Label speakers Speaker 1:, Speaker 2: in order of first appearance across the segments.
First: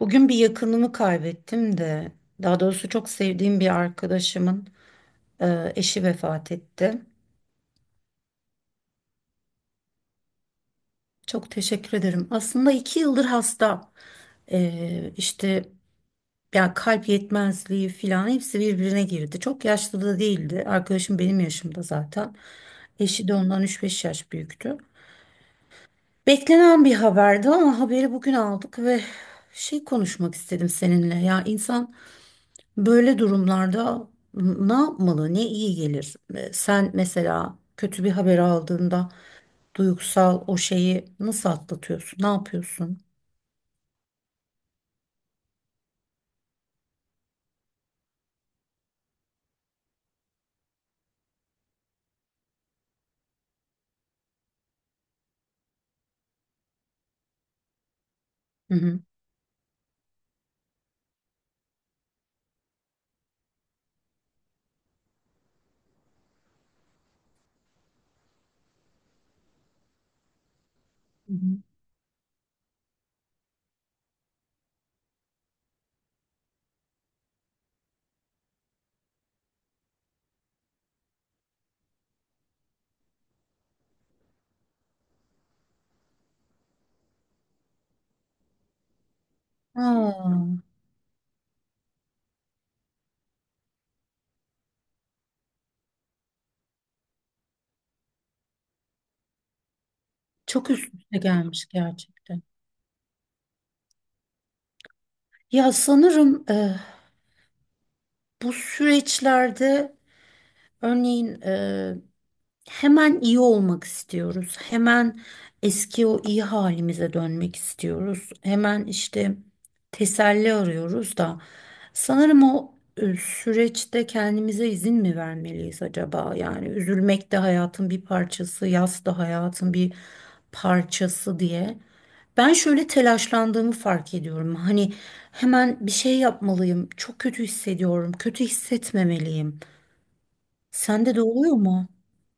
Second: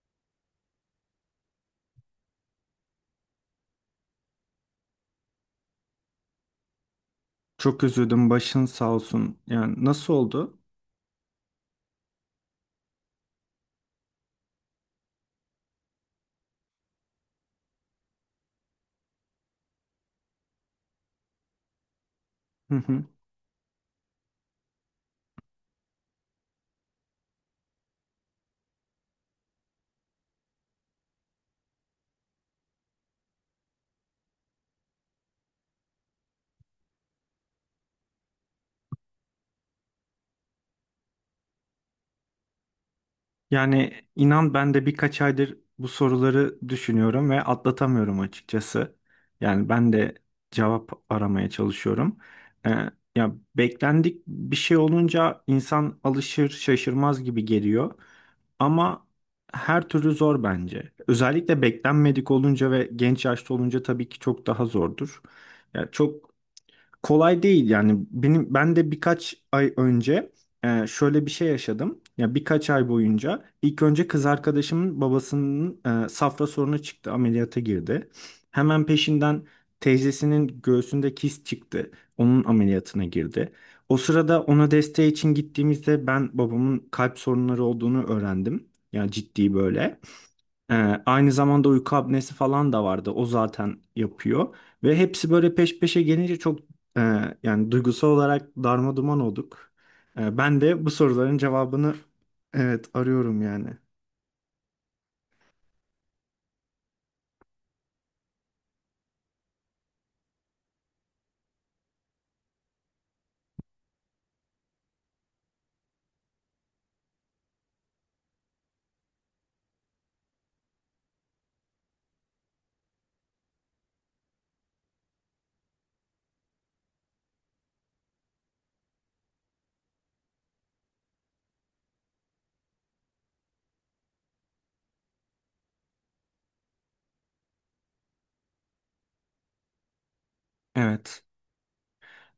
Speaker 1: Bugün bir yakınımı kaybettim de, daha doğrusu çok sevdiğim bir arkadaşımın eşi vefat etti.
Speaker 2: Çok üzüldüm. Başın sağ olsun. Yani nasıl oldu?
Speaker 1: Çok teşekkür ederim. Aslında iki yıldır hasta. E, işte ya kalp yetmezliği falan hepsi birbirine girdi. Çok yaşlı da değildi. Arkadaşım benim yaşımda zaten.
Speaker 2: Hı hı.
Speaker 1: Eşi de ondan 3-5 yaş büyüktü. Beklenen bir haberdi ama haberi bugün aldık ve konuşmak istedim seninle. Ya insan böyle durumlarda ne yapmalı, ne iyi gelir? Sen mesela kötü bir haber aldığında duygusal o şeyi nasıl atlatıyorsun? Ne yapıyorsun?
Speaker 2: Yani inan ben de birkaç aydır bu soruları düşünüyorum ve atlatamıyorum açıkçası. Yani ben de cevap aramaya çalışıyorum. Ee, ya beklendik bir şey olunca insan alışır şaşırmaz gibi geliyor.
Speaker 1: Hı hı.
Speaker 2: Ama her türlü zor bence. Özellikle beklenmedik olunca ve genç yaşta olunca tabii ki çok daha zordur. Ya çok kolay değil yani ben de birkaç ay önce şöyle bir
Speaker 1: Hı
Speaker 2: şey
Speaker 1: hı.
Speaker 2: yaşadım. Ya birkaç ay boyunca ilk önce kız arkadaşımın babasının safra sorunu çıktı, ameliyata girdi. Hemen peşinden teyzesinin göğsünde kist çıktı. Onun ameliyatına girdi. O sırada ona desteği için gittiğimizde ben babamın kalp sorunları olduğunu öğrendim. Yani ciddi böyle.
Speaker 1: Aa,
Speaker 2: Ee, aynı zamanda uyku apnesi falan da vardı. O zaten yapıyor. Ve hepsi böyle peş peşe gelince çok e, yani duygusal olarak darma duman olduk. Ben
Speaker 1: çok
Speaker 2: de bu
Speaker 1: üst üste
Speaker 2: soruların
Speaker 1: gelmiş
Speaker 2: cevabını,
Speaker 1: gerçekten.
Speaker 2: evet, arıyorum yani.
Speaker 1: Ya sanırım bu süreçlerde örneğin hemen iyi olmak istiyoruz. Hemen eski o iyi halimize dönmek istiyoruz. Hemen işte teselli arıyoruz da. Sanırım o süreçte kendimize izin mi vermeliyiz acaba? Yani üzülmek de hayatın bir parçası, yas da hayatın bir parçası diye. Ben şöyle telaşlandığımı fark ediyorum. Hani hemen bir şey yapmalıyım. Çok kötü hissediyorum. Kötü hissetmemeliyim. Sende de
Speaker 2: Evet.
Speaker 1: oluyor mu?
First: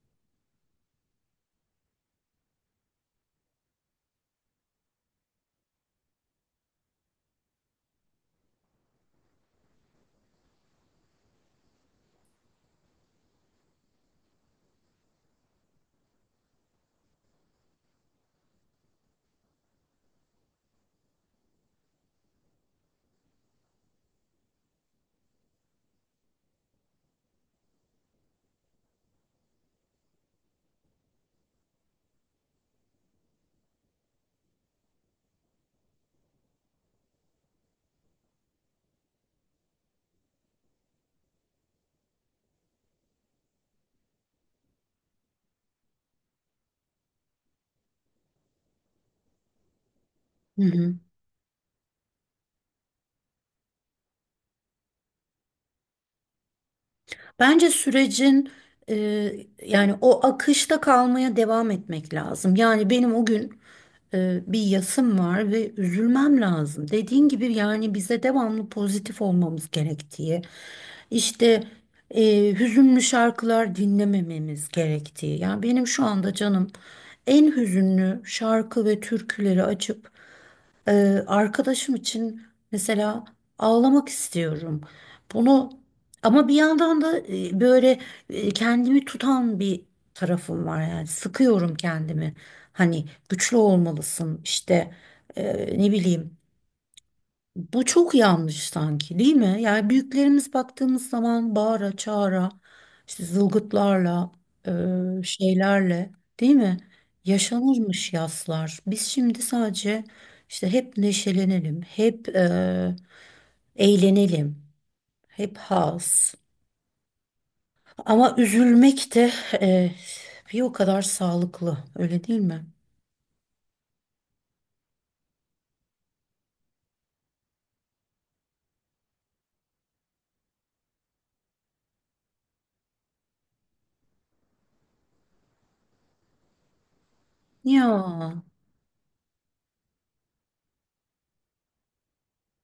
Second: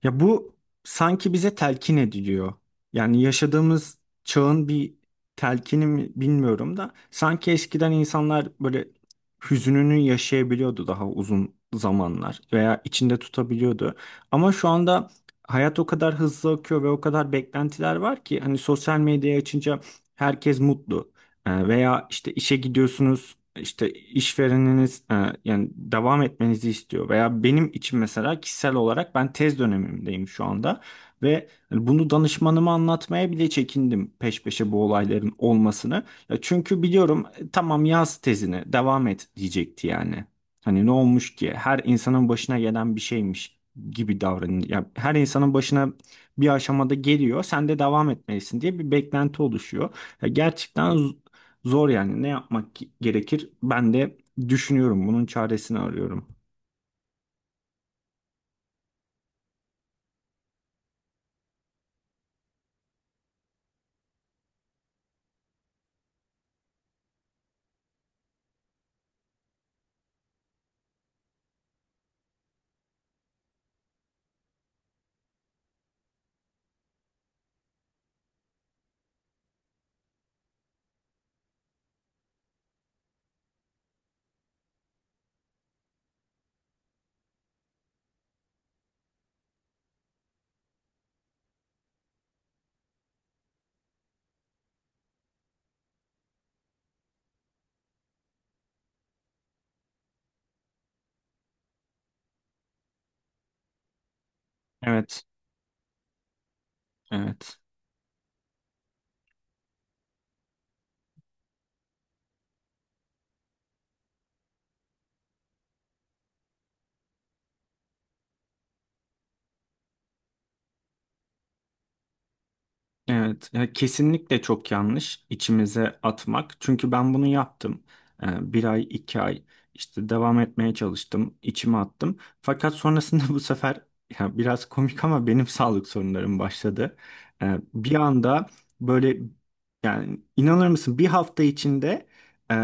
Speaker 2: Ya bu sanki bize telkin ediliyor. Yani yaşadığımız çağın bir telkini mi bilmiyorum da sanki eskiden insanlar böyle hüzününü yaşayabiliyordu daha uzun zamanlar veya içinde tutabiliyordu. Ama şu anda hayat o kadar hızlı akıyor ve o kadar beklentiler var ki hani sosyal medyayı açınca herkes mutlu. Veya işte işe gidiyorsunuz, işte işvereniniz yani devam etmenizi istiyor veya benim için mesela kişisel olarak ben tez dönemimdeyim şu anda ve hani bunu danışmanıma anlatmaya bile çekindim peş peşe bu olayların olmasını. Ya çünkü biliyorum, tamam yaz tezini devam et diyecekti yani. Hani ne olmuş ki her insanın başına gelen bir şeymiş gibi davranıyor. Ya her insanın başına bir aşamada geliyor. Sen de devam etmelisin diye bir beklenti oluşuyor. Ya
Speaker 1: Hı hı.
Speaker 2: gerçekten zor yani. Ne yapmak gerekir? Ben de düşünüyorum, bunun çaresini arıyorum.
Speaker 1: Bence sürecin e, yani o akışta kalmaya devam etmek lazım. Yani benim o gün bir yasım var ve üzülmem lazım. Dediğin gibi yani bize devamlı pozitif olmamız gerektiği, işte hüzünlü şarkılar dinlemememiz gerektiği. Yani benim şu anda canım en hüzünlü şarkı ve türküleri açıp e, arkadaşım için mesela ağlamak istiyorum. Bunu ama bir yandan da böyle kendimi tutan bir tarafım var yani sıkıyorum kendimi. Hani güçlü olmalısın işte ne bileyim. Bu çok yanlış sanki değil mi? Yani büyüklerimiz baktığımız zaman bağıra çağıra işte zılgıtlarla
Speaker 2: Evet,
Speaker 1: şeylerle değil mi?
Speaker 2: evet.
Speaker 1: Yaşanırmış yaslar. Biz şimdi sadece işte hep neşelenelim, hep eğlenelim, hep haz. Ama üzülmek de eh, bir o kadar sağlıklı, öyle değil mi?
Speaker 2: Evet, ya kesinlikle çok yanlış içimize atmak. Çünkü ben bunu yaptım. Bir ay, iki ay işte devam etmeye çalıştım, içime attım. Fakat sonrasında bu sefer ya biraz komik ama benim sağlık sorunlarım başladı. Bir
Speaker 1: Ya,
Speaker 2: anda böyle, yani inanır mısın, bir hafta içinde e,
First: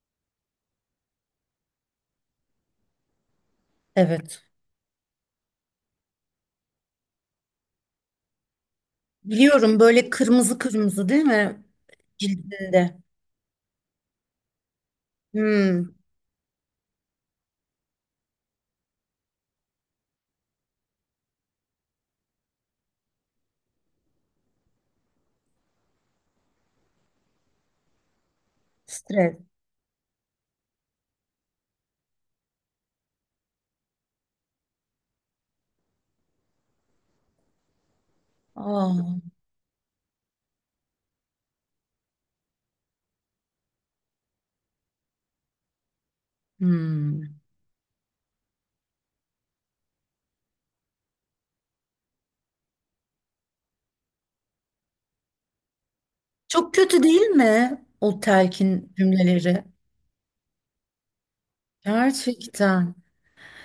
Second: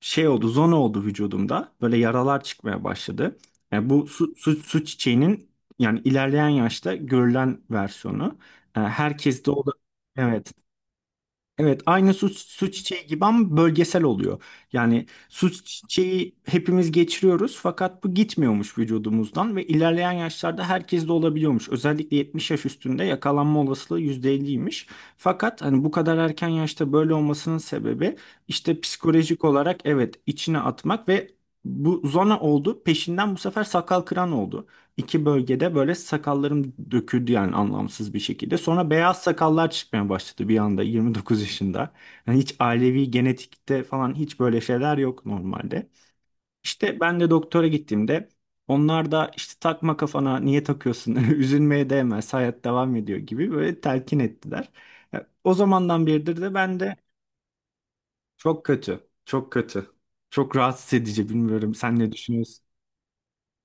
Speaker 2: şey oldu, zona oldu vücudumda. Böyle yaralar çıkmaya başladı. Yani bu su,
Speaker 1: evet.
Speaker 2: su, su çiçeğinin yani ilerleyen yaşta görülen versiyonu. Herkes de o da
Speaker 1: Biliyorum böyle
Speaker 2: evet.
Speaker 1: kırmızı kırmızı değil mi?
Speaker 2: Evet, aynı su
Speaker 1: Cildinde.
Speaker 2: çiçeği gibi ama bölgesel oluyor. Yani su
Speaker 1: Hmm,
Speaker 2: çiçeği hepimiz geçiriyoruz fakat bu gitmiyormuş vücudumuzdan ve ilerleyen yaşlarda herkes de olabiliyormuş. Özellikle 70 yaş üstünde yakalanma olasılığı %50'ymiş. Fakat hani bu kadar erken yaşta böyle olmasının sebebi işte
Speaker 1: stres.
Speaker 2: psikolojik olarak, evet, içine atmak ve bu zona oldu. Peşinden bu sefer sakal kıran oldu, iki bölgede böyle sakallarım döküldü yani anlamsız bir şekilde. Sonra
Speaker 1: Aa,
Speaker 2: beyaz sakallar çıkmaya başladı bir anda, 29 yaşında. Yani hiç ailevi genetikte falan hiç böyle şeyler yok normalde. İşte ben
Speaker 1: hmm.
Speaker 2: de doktora gittiğimde onlar da işte takma kafana, niye takıyorsun üzülmeye değmez, hayat devam ediyor gibi böyle telkin ettiler. Ya, o zamandan beridir de
Speaker 1: Çok
Speaker 2: ben de
Speaker 1: kötü değil mi o
Speaker 2: çok
Speaker 1: telkin
Speaker 2: kötü, çok
Speaker 1: cümleleri?
Speaker 2: kötü, çok rahatsız edici. Bilmiyorum, sen ne düşünüyorsun?
Speaker 1: Gerçekten.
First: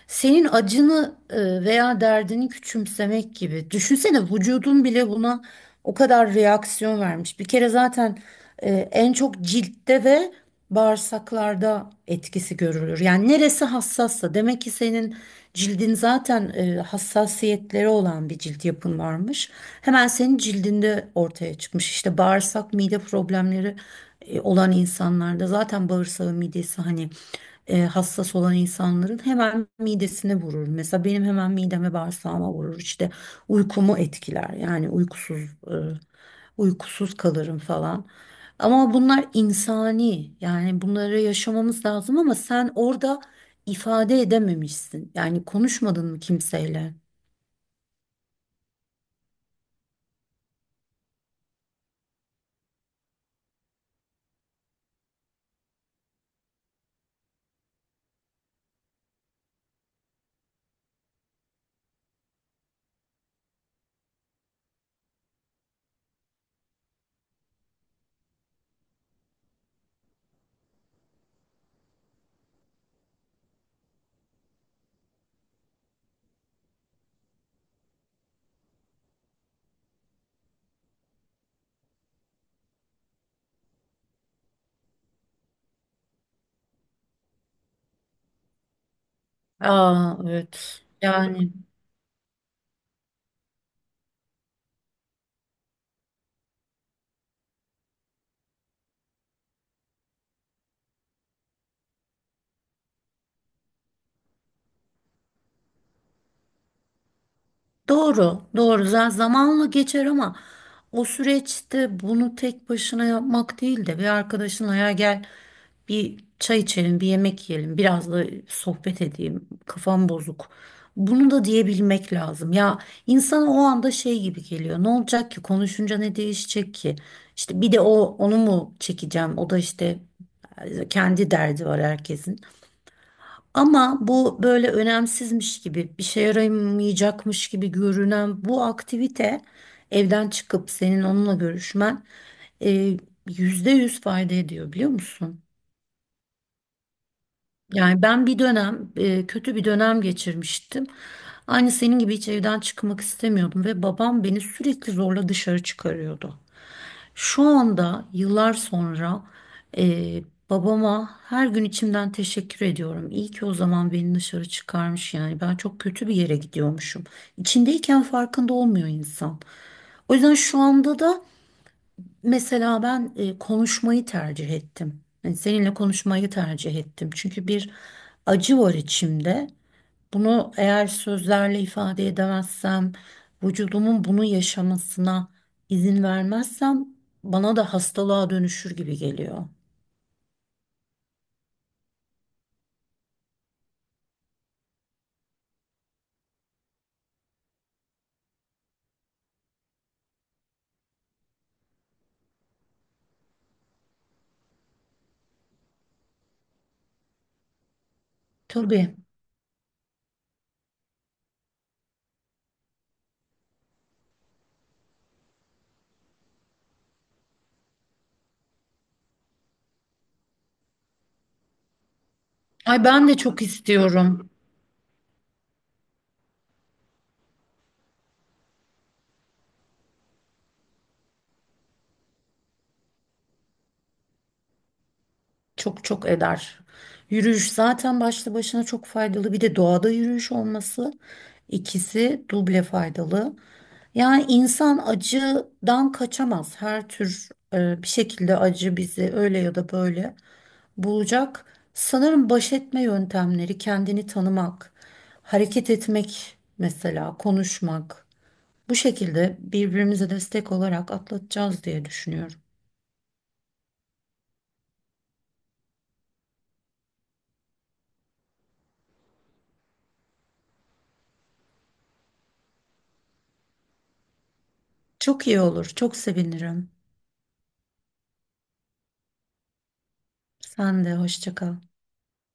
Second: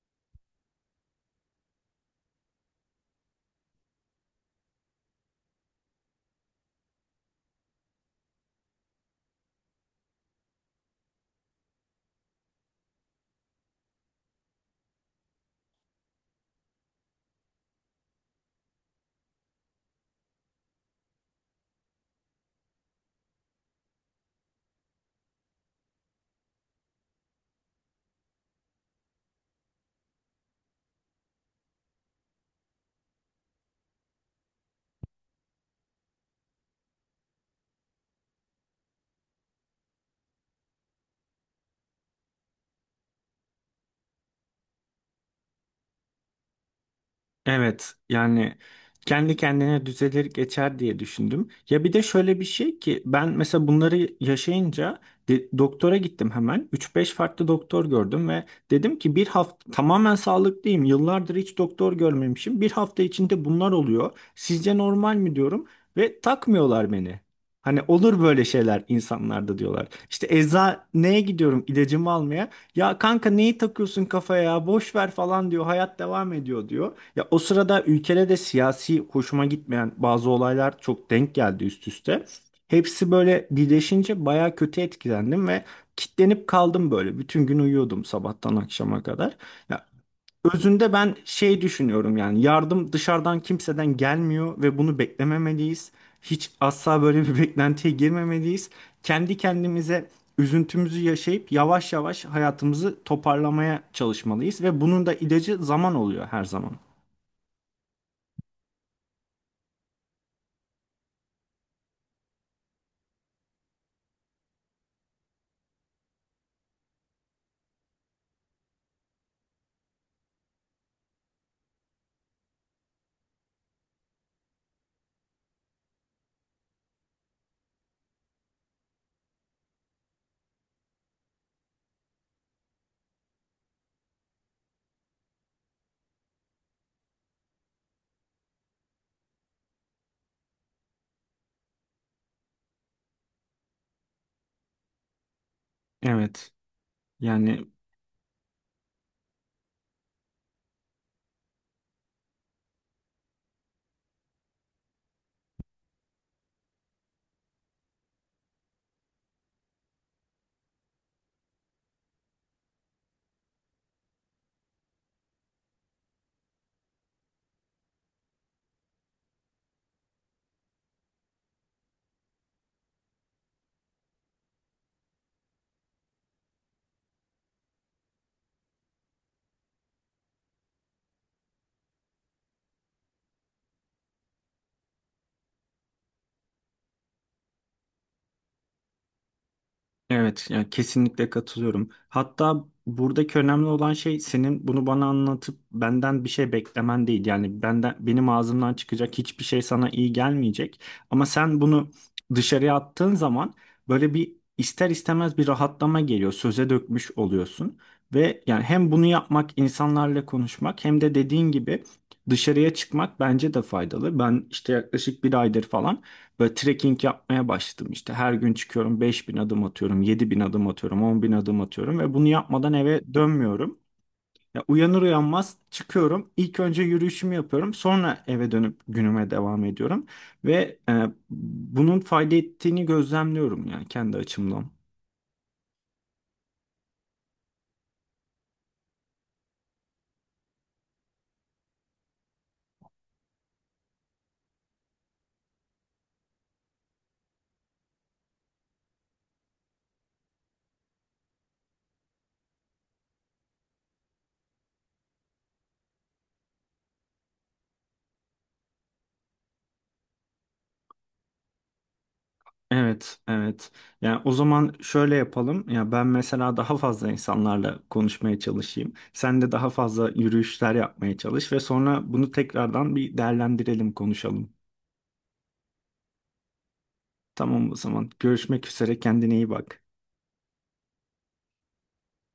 Speaker 1: Senin acını veya derdini küçümsemek gibi. Düşünsene vücudun bile buna o kadar reaksiyon vermiş. Bir kere zaten en çok ciltte ve bağırsaklarda etkisi görülür. Yani neresi hassassa demek ki senin cildin zaten hassasiyetleri olan bir cilt yapın varmış. Hemen senin cildinde ortaya çıkmış. İşte bağırsak, mide problemleri olan insanlarda zaten bağırsağı, midesi hani hassas olan insanların hemen midesine vurur. Mesela benim hemen mideme bağırsağıma vurur. İşte uykumu etkiler. Yani e, uykusuz kalırım falan. Ama bunlar insani. Yani bunları yaşamamız lazım ama sen orada ifade edememişsin. Yani konuşmadın mı kimseyle?
Speaker 2: Evet yani kendi kendine düzelir geçer diye düşündüm. Ya bir de şöyle bir şey ki, ben mesela bunları yaşayınca doktora gittim hemen. Üç beş farklı doktor gördüm ve dedim ki bir hafta tamamen sağlıklıyım. Yıllardır hiç doktor görmemişim. Bir hafta içinde bunlar oluyor. Sizce normal mi diyorum ve takmıyorlar beni. Hani olur böyle şeyler insanlarda diyorlar. İşte eczaneye gidiyorum ilacımı almaya. Ya kanka neyi takıyorsun kafaya ya, boş ver falan diyor. Hayat devam ediyor diyor. Ya o sırada ülkede de siyasi hoşuma gitmeyen bazı olaylar çok denk geldi üst üste. Hepsi böyle birleşince baya kötü etkilendim ve kitlenip kaldım böyle. Bütün gün uyuyordum sabahtan akşama kadar. Ya
Speaker 1: Aa, evet.
Speaker 2: özünde ben
Speaker 1: Yani.
Speaker 2: şey düşünüyorum, yani yardım dışarıdan kimseden gelmiyor ve bunu beklememeliyiz. Hiç asla böyle bir beklentiye girmemeliyiz. Kendi kendimize üzüntümüzü yaşayıp yavaş yavaş hayatımızı toparlamaya çalışmalıyız ve bunun da ilacı zaman oluyor her zaman.
Speaker 1: Doğru, doğru. Zamanla geçer ama o süreçte bunu tek başına yapmak değil de bir arkadaşınla ya gel bir çay içelim, bir yemek yiyelim, biraz da sohbet edeyim, kafam bozuk. Bunu da diyebilmek lazım. Ya insana o anda şey gibi geliyor. Ne olacak ki? Konuşunca ne değişecek ki? İşte bir de onu mu çekeceğim? O da işte kendi derdi var herkesin. Ama bu böyle önemsizmiş gibi, bir şey yaramayacakmış gibi görünen bu aktivite, evden çıkıp senin onunla görüşmen e, %100 fayda ediyor biliyor musun?
Speaker 2: Evet. Yani
Speaker 1: Yani ben bir dönem kötü bir dönem geçirmiştim. Aynı senin gibi hiç evden çıkmak istemiyordum ve babam beni sürekli zorla dışarı çıkarıyordu. Şu anda yıllar sonra e, babama her gün içimden teşekkür ediyorum. İyi ki o zaman beni dışarı çıkarmış, yani ben çok kötü bir yere gidiyormuşum. İçindeyken farkında olmuyor insan. O yüzden şu anda da mesela ben konuşmayı tercih ettim. Yani seninle konuşmayı tercih ettim. Çünkü bir acı var içimde. Bunu eğer sözlerle ifade edemezsem, vücudumun bunu yaşamasına izin vermezsem bana da hastalığa dönüşür gibi geliyor.
Speaker 2: evet, yani kesinlikle katılıyorum. Hatta buradaki önemli olan şey senin bunu bana anlatıp benden bir şey beklemen değil. Yani benden, benim ağzımdan çıkacak hiçbir şey sana iyi gelmeyecek. Ama sen bunu dışarıya attığın zaman böyle bir ister istemez bir rahatlama geliyor. Söze dökmüş oluyorsun ve yani hem
Speaker 1: Tabii.
Speaker 2: bunu yapmak, insanlarla konuşmak, hem de dediğin gibi dışarıya çıkmak bence de faydalı. Ben işte yaklaşık bir aydır falan böyle trekking yapmaya başladım işte. Her gün çıkıyorum, 5.000 adım atıyorum, 7.000 adım atıyorum, 10.000 adım atıyorum ve bunu yapmadan
Speaker 1: Ay
Speaker 2: eve
Speaker 1: ben de çok
Speaker 2: dönmüyorum.
Speaker 1: istiyorum.
Speaker 2: Ya uyanır uyanmaz çıkıyorum. İlk önce yürüyüşümü yapıyorum. Sonra eve dönüp günüme devam ediyorum. Ve bunun fayda ettiğini gözlemliyorum yani kendi açımdan.
Speaker 1: Çok çok eder. Yürüyüş zaten başlı başına çok faydalı. Bir de doğada yürüyüş olması, ikisi duble faydalı. Yani insan acıdan kaçamaz. Her tür bir şekilde acı bizi öyle ya da böyle bulacak. Sanırım baş etme yöntemleri kendini tanımak, hareket etmek mesela, konuşmak. Bu şekilde birbirimize destek olarak atlatacağız diye düşünüyorum.
Speaker 2: Evet, evet. Yani o zaman şöyle yapalım. Ya ben mesela daha fazla insanlarla konuşmaya çalışayım. Sen de daha fazla yürüyüşler yapmaya çalış ve sonra bunu tekrardan bir değerlendirelim, konuşalım.
Speaker 1: Çok iyi olur, çok sevinirim.
Speaker 2: Tamam o zaman. Görüşmek üzere. Kendine iyi bak.
Speaker 1: Sen de hoşça kal.